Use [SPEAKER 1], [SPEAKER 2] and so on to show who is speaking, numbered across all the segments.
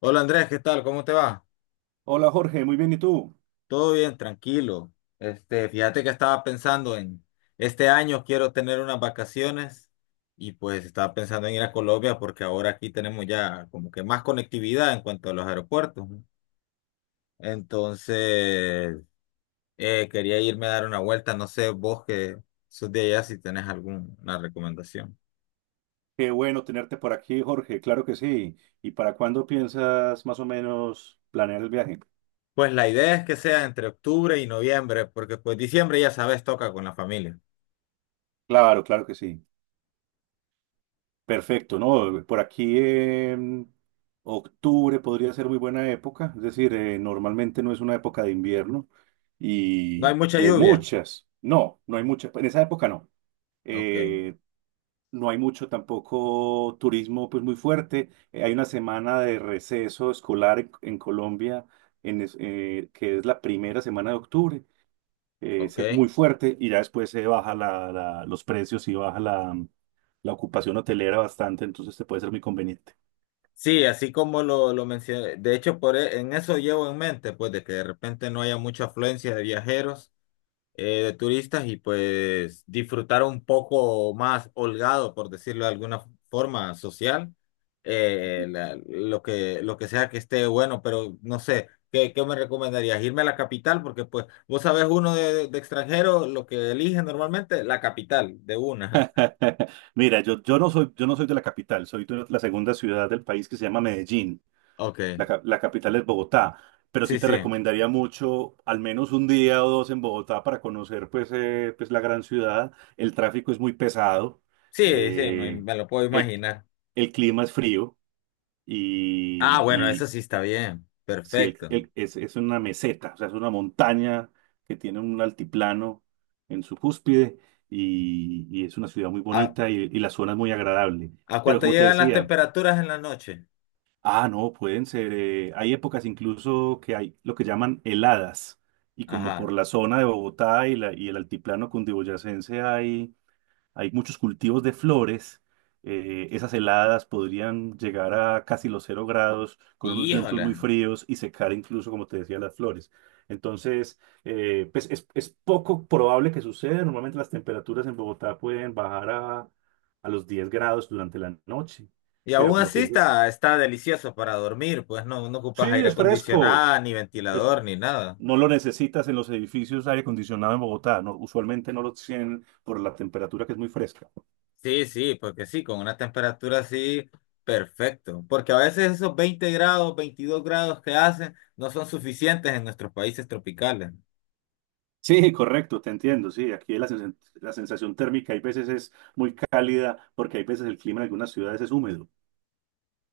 [SPEAKER 1] Hola Andrés, ¿qué tal? ¿Cómo te va?
[SPEAKER 2] Hola Jorge, muy bien, ¿y tú?
[SPEAKER 1] Todo bien, tranquilo. Este, fíjate que estaba pensando en este año quiero tener unas vacaciones y pues estaba pensando en ir a Colombia porque ahora aquí tenemos ya como que más conectividad en cuanto a los aeropuertos, ¿no? Entonces, quería irme a dar una vuelta, no sé, vos que sos de allá si tenés alguna recomendación.
[SPEAKER 2] Qué bueno tenerte por aquí, Jorge, claro que sí. ¿Y para cuándo piensas más o menos planear el viaje?
[SPEAKER 1] Pues la idea es que sea entre octubre y noviembre, porque pues diciembre ya sabes, toca con la familia.
[SPEAKER 2] Claro, claro que sí. Perfecto, ¿no? Por aquí en octubre podría ser muy buena época, es decir, normalmente no es una época de invierno
[SPEAKER 1] No hay
[SPEAKER 2] y,
[SPEAKER 1] mucha
[SPEAKER 2] y hay
[SPEAKER 1] lluvia.
[SPEAKER 2] muchas, no, no hay muchas, en esa época no.
[SPEAKER 1] Ok,
[SPEAKER 2] Eh, No hay mucho tampoco turismo pues muy fuerte. Hay una semana de receso escolar en Colombia que es la primera semana de octubre.
[SPEAKER 1] ok.
[SPEAKER 2] Es muy fuerte y ya después se baja los precios y baja la, la ocupación hotelera bastante, entonces te puede ser muy conveniente.
[SPEAKER 1] Sí, así como lo mencioné, de hecho por e- en eso llevo en mente, pues de que de repente no haya mucha afluencia de viajeros, de turistas y pues disfrutar un poco más holgado, por decirlo de alguna forma social, lo que sea que esté bueno, pero no sé, ¿qué me recomendarías? Irme a la capital, porque pues vos sabés uno de extranjero, lo que elige normalmente, la capital, de una.
[SPEAKER 2] Mira, yo no soy de la capital, soy de la segunda ciudad del país que se llama Medellín.
[SPEAKER 1] Ok,
[SPEAKER 2] La capital es Bogotá, pero sí
[SPEAKER 1] sí,
[SPEAKER 2] te
[SPEAKER 1] sí,
[SPEAKER 2] recomendaría mucho al menos un día o dos en Bogotá para conocer pues, pues la gran ciudad. El tráfico es muy pesado,
[SPEAKER 1] sí, sí, me
[SPEAKER 2] eh,
[SPEAKER 1] me lo puedo
[SPEAKER 2] el,
[SPEAKER 1] imaginar.
[SPEAKER 2] el clima es frío
[SPEAKER 1] Ah,
[SPEAKER 2] y,
[SPEAKER 1] bueno, eso
[SPEAKER 2] y
[SPEAKER 1] sí está bien.
[SPEAKER 2] sí,
[SPEAKER 1] Perfecto.
[SPEAKER 2] es una meseta, o sea, es una montaña que tiene un altiplano en su cúspide y es una ciudad muy
[SPEAKER 1] ¿A,
[SPEAKER 2] bonita y la zona es muy agradable.
[SPEAKER 1] a
[SPEAKER 2] Pero
[SPEAKER 1] cuánto
[SPEAKER 2] como te
[SPEAKER 1] llegan las
[SPEAKER 2] decía,
[SPEAKER 1] temperaturas en la noche?
[SPEAKER 2] ah, no, pueden ser. Hay épocas incluso que hay lo que llaman heladas. Y como
[SPEAKER 1] Ajá.
[SPEAKER 2] por la zona de Bogotá y el altiplano cundiboyacense hay, hay muchos cultivos de flores, esas heladas podrían llegar a casi los 0 grados con unos vientos
[SPEAKER 1] Híjole.
[SPEAKER 2] muy fríos y secar incluso, como te decía, las flores. Entonces, pues es poco probable que suceda. Normalmente las temperaturas en Bogotá pueden bajar a los 10 grados durante la noche.
[SPEAKER 1] Y
[SPEAKER 2] Pero
[SPEAKER 1] aún
[SPEAKER 2] como
[SPEAKER 1] así
[SPEAKER 2] te digo,
[SPEAKER 1] está delicioso para dormir, pues no, no ocupas
[SPEAKER 2] sí,
[SPEAKER 1] aire
[SPEAKER 2] es fresco.
[SPEAKER 1] acondicionado, ni
[SPEAKER 2] Es-
[SPEAKER 1] ventilador, ni nada.
[SPEAKER 2] no lo necesitas en los edificios de aire acondicionado en Bogotá. No, usualmente no lo tienen por la temperatura que es muy fresca.
[SPEAKER 1] Sí, sí, porque sí, con una temperatura así, perfecto. Porque a veces esos 20 grados, 22 grados que hacen no son suficientes en nuestros países tropicales.
[SPEAKER 2] Sí, correcto, te entiendo. Sí, la sensación térmica hay veces es muy cálida porque hay veces el clima en algunas ciudades es húmedo.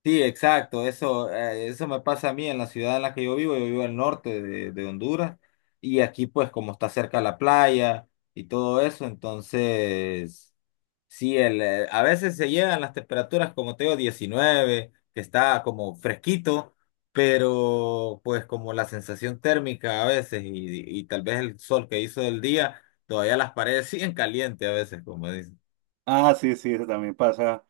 [SPEAKER 1] Sí, exacto, eso me pasa a mí en la ciudad en la que yo vivo al norte de Honduras y aquí pues como está cerca la playa y todo eso, entonces sí, a veces se llegan las temperaturas como te digo 19, que está como fresquito, pero pues como la sensación térmica a veces y tal vez el sol que hizo del día, todavía las paredes siguen calientes a veces, como dicen.
[SPEAKER 2] Ah, sí, sí, eso también pasa.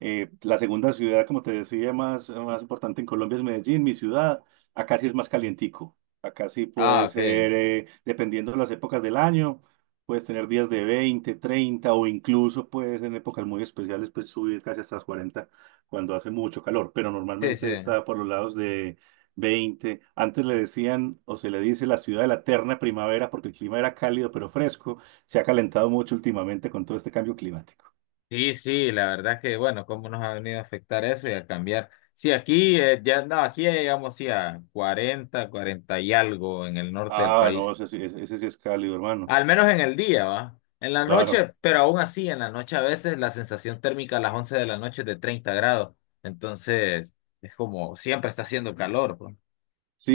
[SPEAKER 2] La segunda ciudad, como te decía, más importante en Colombia es Medellín, mi ciudad. Acá sí es más calientico. Acá sí
[SPEAKER 1] Ah,
[SPEAKER 2] puede
[SPEAKER 1] ok,
[SPEAKER 2] ser, dependiendo de las épocas del año, puedes tener días de 20 30 o incluso puedes en épocas muy especiales pues subir casi hasta las 40 cuando hace mucho calor, pero
[SPEAKER 1] sí, sí.
[SPEAKER 2] normalmente está por los lados de 20. Antes le decían o se le dice la ciudad de la eterna primavera porque el clima era cálido pero fresco. Se ha calentado mucho últimamente con todo este cambio climático.
[SPEAKER 1] Sí, sí, la verdad que bueno, cómo nos ha venido a afectar eso y a cambiar. Sí, aquí ya no, aquí ya llegamos sí, a 40, 40 y algo en el norte del
[SPEAKER 2] Ah, no,
[SPEAKER 1] país,
[SPEAKER 2] ese sí es cálido, hermano.
[SPEAKER 1] al menos en el día, ¿va? En la
[SPEAKER 2] Claro.
[SPEAKER 1] noche, pero aún así, en la noche a veces la sensación térmica a las 11 de la noche es de 30 grados, entonces es como siempre está haciendo calor, pues.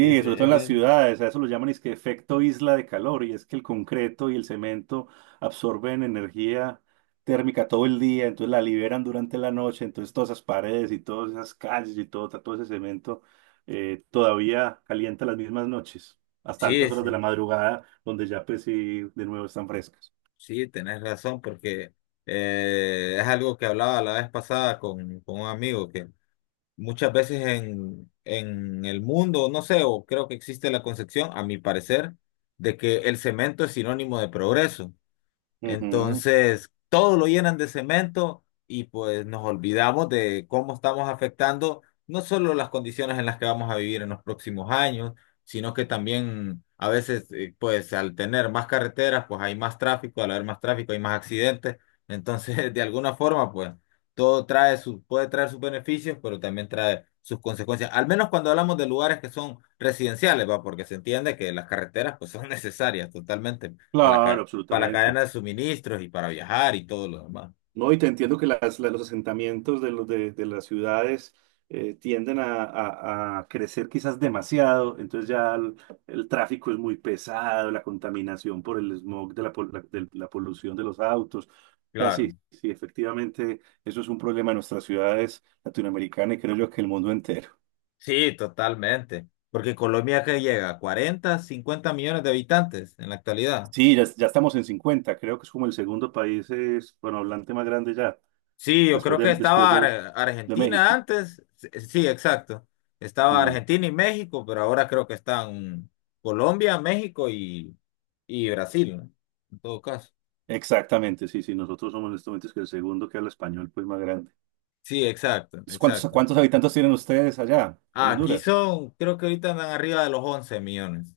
[SPEAKER 1] Y es,
[SPEAKER 2] sobre todo
[SPEAKER 1] es
[SPEAKER 2] en las
[SPEAKER 1] bien.
[SPEAKER 2] ciudades, a eso lo llaman es que efecto isla de calor, y es que el concreto y el cemento absorben energía térmica todo el día, entonces la liberan durante la noche, entonces todas esas paredes y todas esas calles y todo, todo ese cemento todavía calienta las mismas noches, hasta
[SPEAKER 1] Sí,
[SPEAKER 2] altas horas
[SPEAKER 1] sí,
[SPEAKER 2] de la madrugada, donde ya pues sí, de nuevo están frescas.
[SPEAKER 1] sí, tenés razón, porque es algo que hablaba la vez pasada con un amigo que muchas veces en el mundo, no sé, o creo que existe la concepción, a mi parecer, de que el cemento es sinónimo de progreso.
[SPEAKER 2] Ujú.
[SPEAKER 1] Entonces, todo lo llenan de cemento y pues nos olvidamos de cómo estamos afectando no solo las condiciones en las que vamos a vivir en los próximos años, sino que también a veces, pues al tener más carreteras, pues hay más tráfico, al haber más tráfico hay más accidentes. Entonces, de alguna forma, pues todo trae su, puede traer sus beneficios, pero también trae sus consecuencias. Al menos cuando hablamos de lugares que son residenciales, ¿va? Porque se entiende que las carreteras pues son necesarias totalmente para, la
[SPEAKER 2] Claro,
[SPEAKER 1] ca- para la
[SPEAKER 2] absolutamente.
[SPEAKER 1] cadena de suministros y para viajar y todo lo demás.
[SPEAKER 2] No, y te entiendo que los asentamientos de las ciudades tienden a crecer quizás demasiado, entonces ya el tráfico es muy pesado, la contaminación por el smog de de la polución de los autos. O sea, sí,
[SPEAKER 1] Claro,
[SPEAKER 2] sí, efectivamente, eso es un problema de nuestras ciudades latinoamericanas y creo yo que el mundo entero.
[SPEAKER 1] sí, totalmente. Porque Colombia que llega a 40, 50 millones de habitantes en la actualidad.
[SPEAKER 2] Sí, ya estamos en 50, creo que es como el segundo país es, bueno, hablante más grande ya,
[SPEAKER 1] Sí, yo creo que
[SPEAKER 2] después
[SPEAKER 1] estaba
[SPEAKER 2] de
[SPEAKER 1] Argentina
[SPEAKER 2] México.
[SPEAKER 1] antes. Sí, sí, exacto. Estaba
[SPEAKER 2] Mm.
[SPEAKER 1] Argentina y México, pero ahora creo que están Colombia, México y Brasil, ¿no? En todo caso.
[SPEAKER 2] Exactamente, sí, sí, nosotros somos en estos momentos que el segundo que habla español, pues más grande.
[SPEAKER 1] Sí, exacto,
[SPEAKER 2] ¿Cuántos,
[SPEAKER 1] exacto.
[SPEAKER 2] cuántos habitantes tienen ustedes allá en
[SPEAKER 1] Ah, aquí
[SPEAKER 2] Honduras?
[SPEAKER 1] son, creo que ahorita andan arriba de los 11 millones.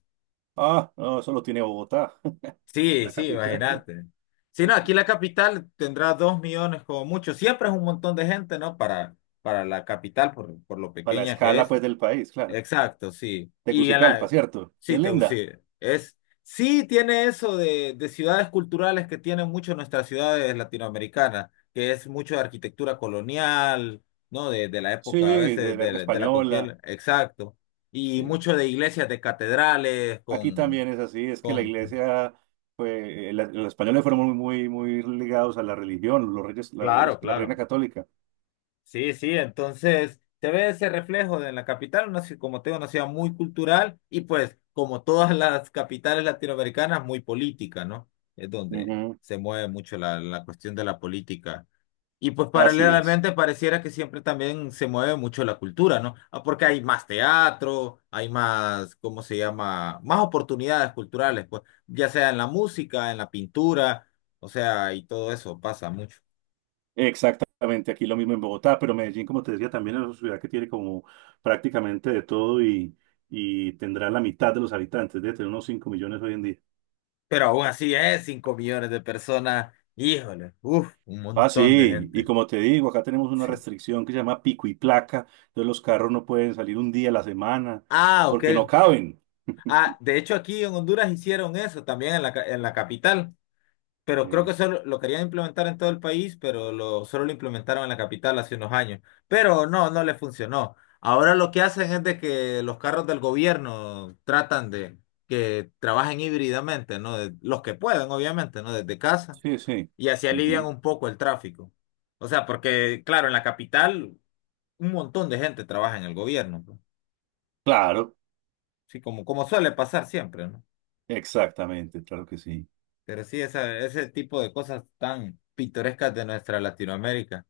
[SPEAKER 2] Ah, no, solo tiene Bogotá,
[SPEAKER 1] Sí,
[SPEAKER 2] la
[SPEAKER 1] sí,
[SPEAKER 2] capital,
[SPEAKER 1] imagínate. Si no, aquí la capital tendrá 2 millones como mucho. Siempre es un montón de gente, ¿no? Para la capital, por lo
[SPEAKER 2] para la
[SPEAKER 1] pequeña que
[SPEAKER 2] escala
[SPEAKER 1] es.
[SPEAKER 2] pues del país, claro.
[SPEAKER 1] Exacto, sí. Y en
[SPEAKER 2] Tegucigalpa,
[SPEAKER 1] la...
[SPEAKER 2] ¿cierto? Y
[SPEAKER 1] Sí,
[SPEAKER 2] es
[SPEAKER 1] te
[SPEAKER 2] linda.
[SPEAKER 1] sí, es... Sí tiene eso de ciudades culturales que tienen mucho nuestras ciudades latinoamericanas, que es mucho de arquitectura colonial, ¿no? De la
[SPEAKER 2] Sí,
[SPEAKER 1] época, a
[SPEAKER 2] de
[SPEAKER 1] veces,
[SPEAKER 2] la época
[SPEAKER 1] de la
[SPEAKER 2] española.
[SPEAKER 1] conquista. Exacto. Y
[SPEAKER 2] Sí.
[SPEAKER 1] mucho de iglesias, de catedrales,
[SPEAKER 2] Aquí
[SPEAKER 1] con...
[SPEAKER 2] también es así, es que la
[SPEAKER 1] con...
[SPEAKER 2] iglesia, pues, la- los españoles fueron muy ligados a la religión, los reyes,
[SPEAKER 1] Claro,
[SPEAKER 2] la reina
[SPEAKER 1] claro.
[SPEAKER 2] católica.
[SPEAKER 1] Sí, sí, entonces se ve ese reflejo de la capital, como tengo una ciudad muy cultural y pues como todas las capitales latinoamericanas, muy política, ¿no? Es donde
[SPEAKER 2] Ujú.
[SPEAKER 1] se mueve mucho la cuestión de la política. Y pues
[SPEAKER 2] Así es.
[SPEAKER 1] paralelamente pareciera que siempre también se mueve mucho la cultura, ¿no? Ah, porque hay más teatro, hay más, ¿cómo se llama? Más oportunidades culturales, pues, ya sea en la música, en la pintura, o sea, y todo eso pasa mucho.
[SPEAKER 2] Exactamente, aquí lo mismo en Bogotá, pero Medellín, como te decía, también es una ciudad que tiene como prácticamente de todo y tendrá la mitad de los habitantes, debe tener unos 5 millones hoy en día.
[SPEAKER 1] Pero aún así es 5 millones de personas. Híjole, uff, un
[SPEAKER 2] Ah,
[SPEAKER 1] montón de
[SPEAKER 2] sí, y
[SPEAKER 1] gente.
[SPEAKER 2] como te digo, acá tenemos una
[SPEAKER 1] Sí.
[SPEAKER 2] restricción que se llama pico y placa, entonces los carros no pueden salir un día a la semana
[SPEAKER 1] Ah, ok.
[SPEAKER 2] porque no caben.
[SPEAKER 1] Ah, de hecho aquí en Honduras hicieron eso también en la capital. Pero creo
[SPEAKER 2] Eh,
[SPEAKER 1] que solo lo querían implementar en todo el país, pero solo lo implementaron en la capital hace unos años. Pero no, no le funcionó. Ahora lo que hacen es de que los carros del gobierno tratan de que trabajen híbridamente, ¿no? Los que pueden, obviamente, ¿no? Desde casa.
[SPEAKER 2] sí, sí.
[SPEAKER 1] Y así alivian
[SPEAKER 2] Ujú.
[SPEAKER 1] un poco el tráfico. O sea, porque, claro, en la capital un montón de gente trabaja en el gobierno, ¿no?
[SPEAKER 2] Claro,
[SPEAKER 1] Sí, como suele pasar siempre, ¿no?
[SPEAKER 2] exactamente, claro que sí.
[SPEAKER 1] Pero sí, esa, ese tipo de cosas tan pintorescas de nuestra Latinoamérica.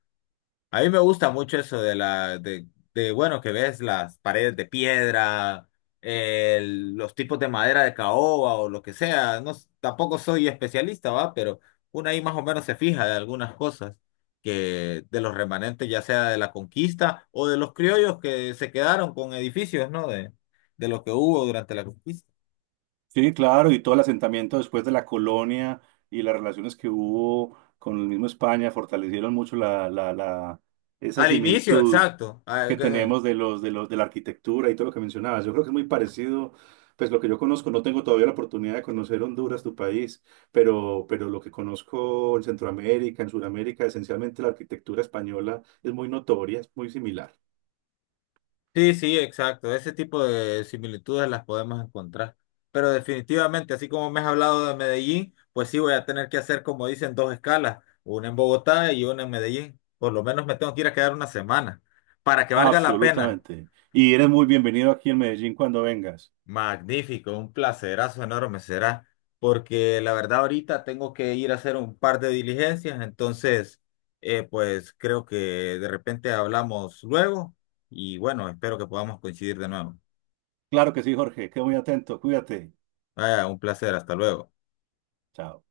[SPEAKER 1] A mí me gusta mucho eso de la, bueno, que ves las paredes de piedra, los tipos de madera de caoba o lo que sea. No, tampoco soy especialista, ¿va? Pero uno ahí más o menos se fija de algunas cosas que de los remanentes, ya sea de la conquista o de los criollos que se quedaron con edificios, ¿no? De lo que hubo durante la conquista.
[SPEAKER 2] Sí, claro, y todo el asentamiento después de la colonia y las relaciones que hubo con el mismo España fortalecieron mucho esa
[SPEAKER 1] Al inicio,
[SPEAKER 2] similitud
[SPEAKER 1] exacto. Ah,
[SPEAKER 2] que tenemos de la arquitectura y todo lo que mencionabas. Yo creo que es muy parecido, pues lo que yo conozco, no tengo todavía la oportunidad de conocer Honduras, tu país, pero lo que conozco en Centroamérica, en Sudamérica, esencialmente la arquitectura española es muy notoria, es muy similar.
[SPEAKER 1] sí, sí, exacto. Ese tipo de similitudes las podemos encontrar. Pero definitivamente, así como me has hablado de Medellín, pues sí voy a tener que hacer, como dicen, dos escalas, una en Bogotá y una en Medellín. Por lo menos me tengo que ir a quedar una semana, para que valga la pena.
[SPEAKER 2] Absolutamente. Y eres muy bienvenido aquí en Medellín cuando vengas.
[SPEAKER 1] Magnífico, un placerazo enorme será, porque la verdad ahorita tengo que ir a hacer un par de diligencias, entonces, pues creo que de repente hablamos luego y bueno, espero que podamos coincidir de nuevo.
[SPEAKER 2] Claro que sí, Jorge. Quedo muy atento. Cuídate.
[SPEAKER 1] Vaya, un placer, hasta luego.
[SPEAKER 2] Chao.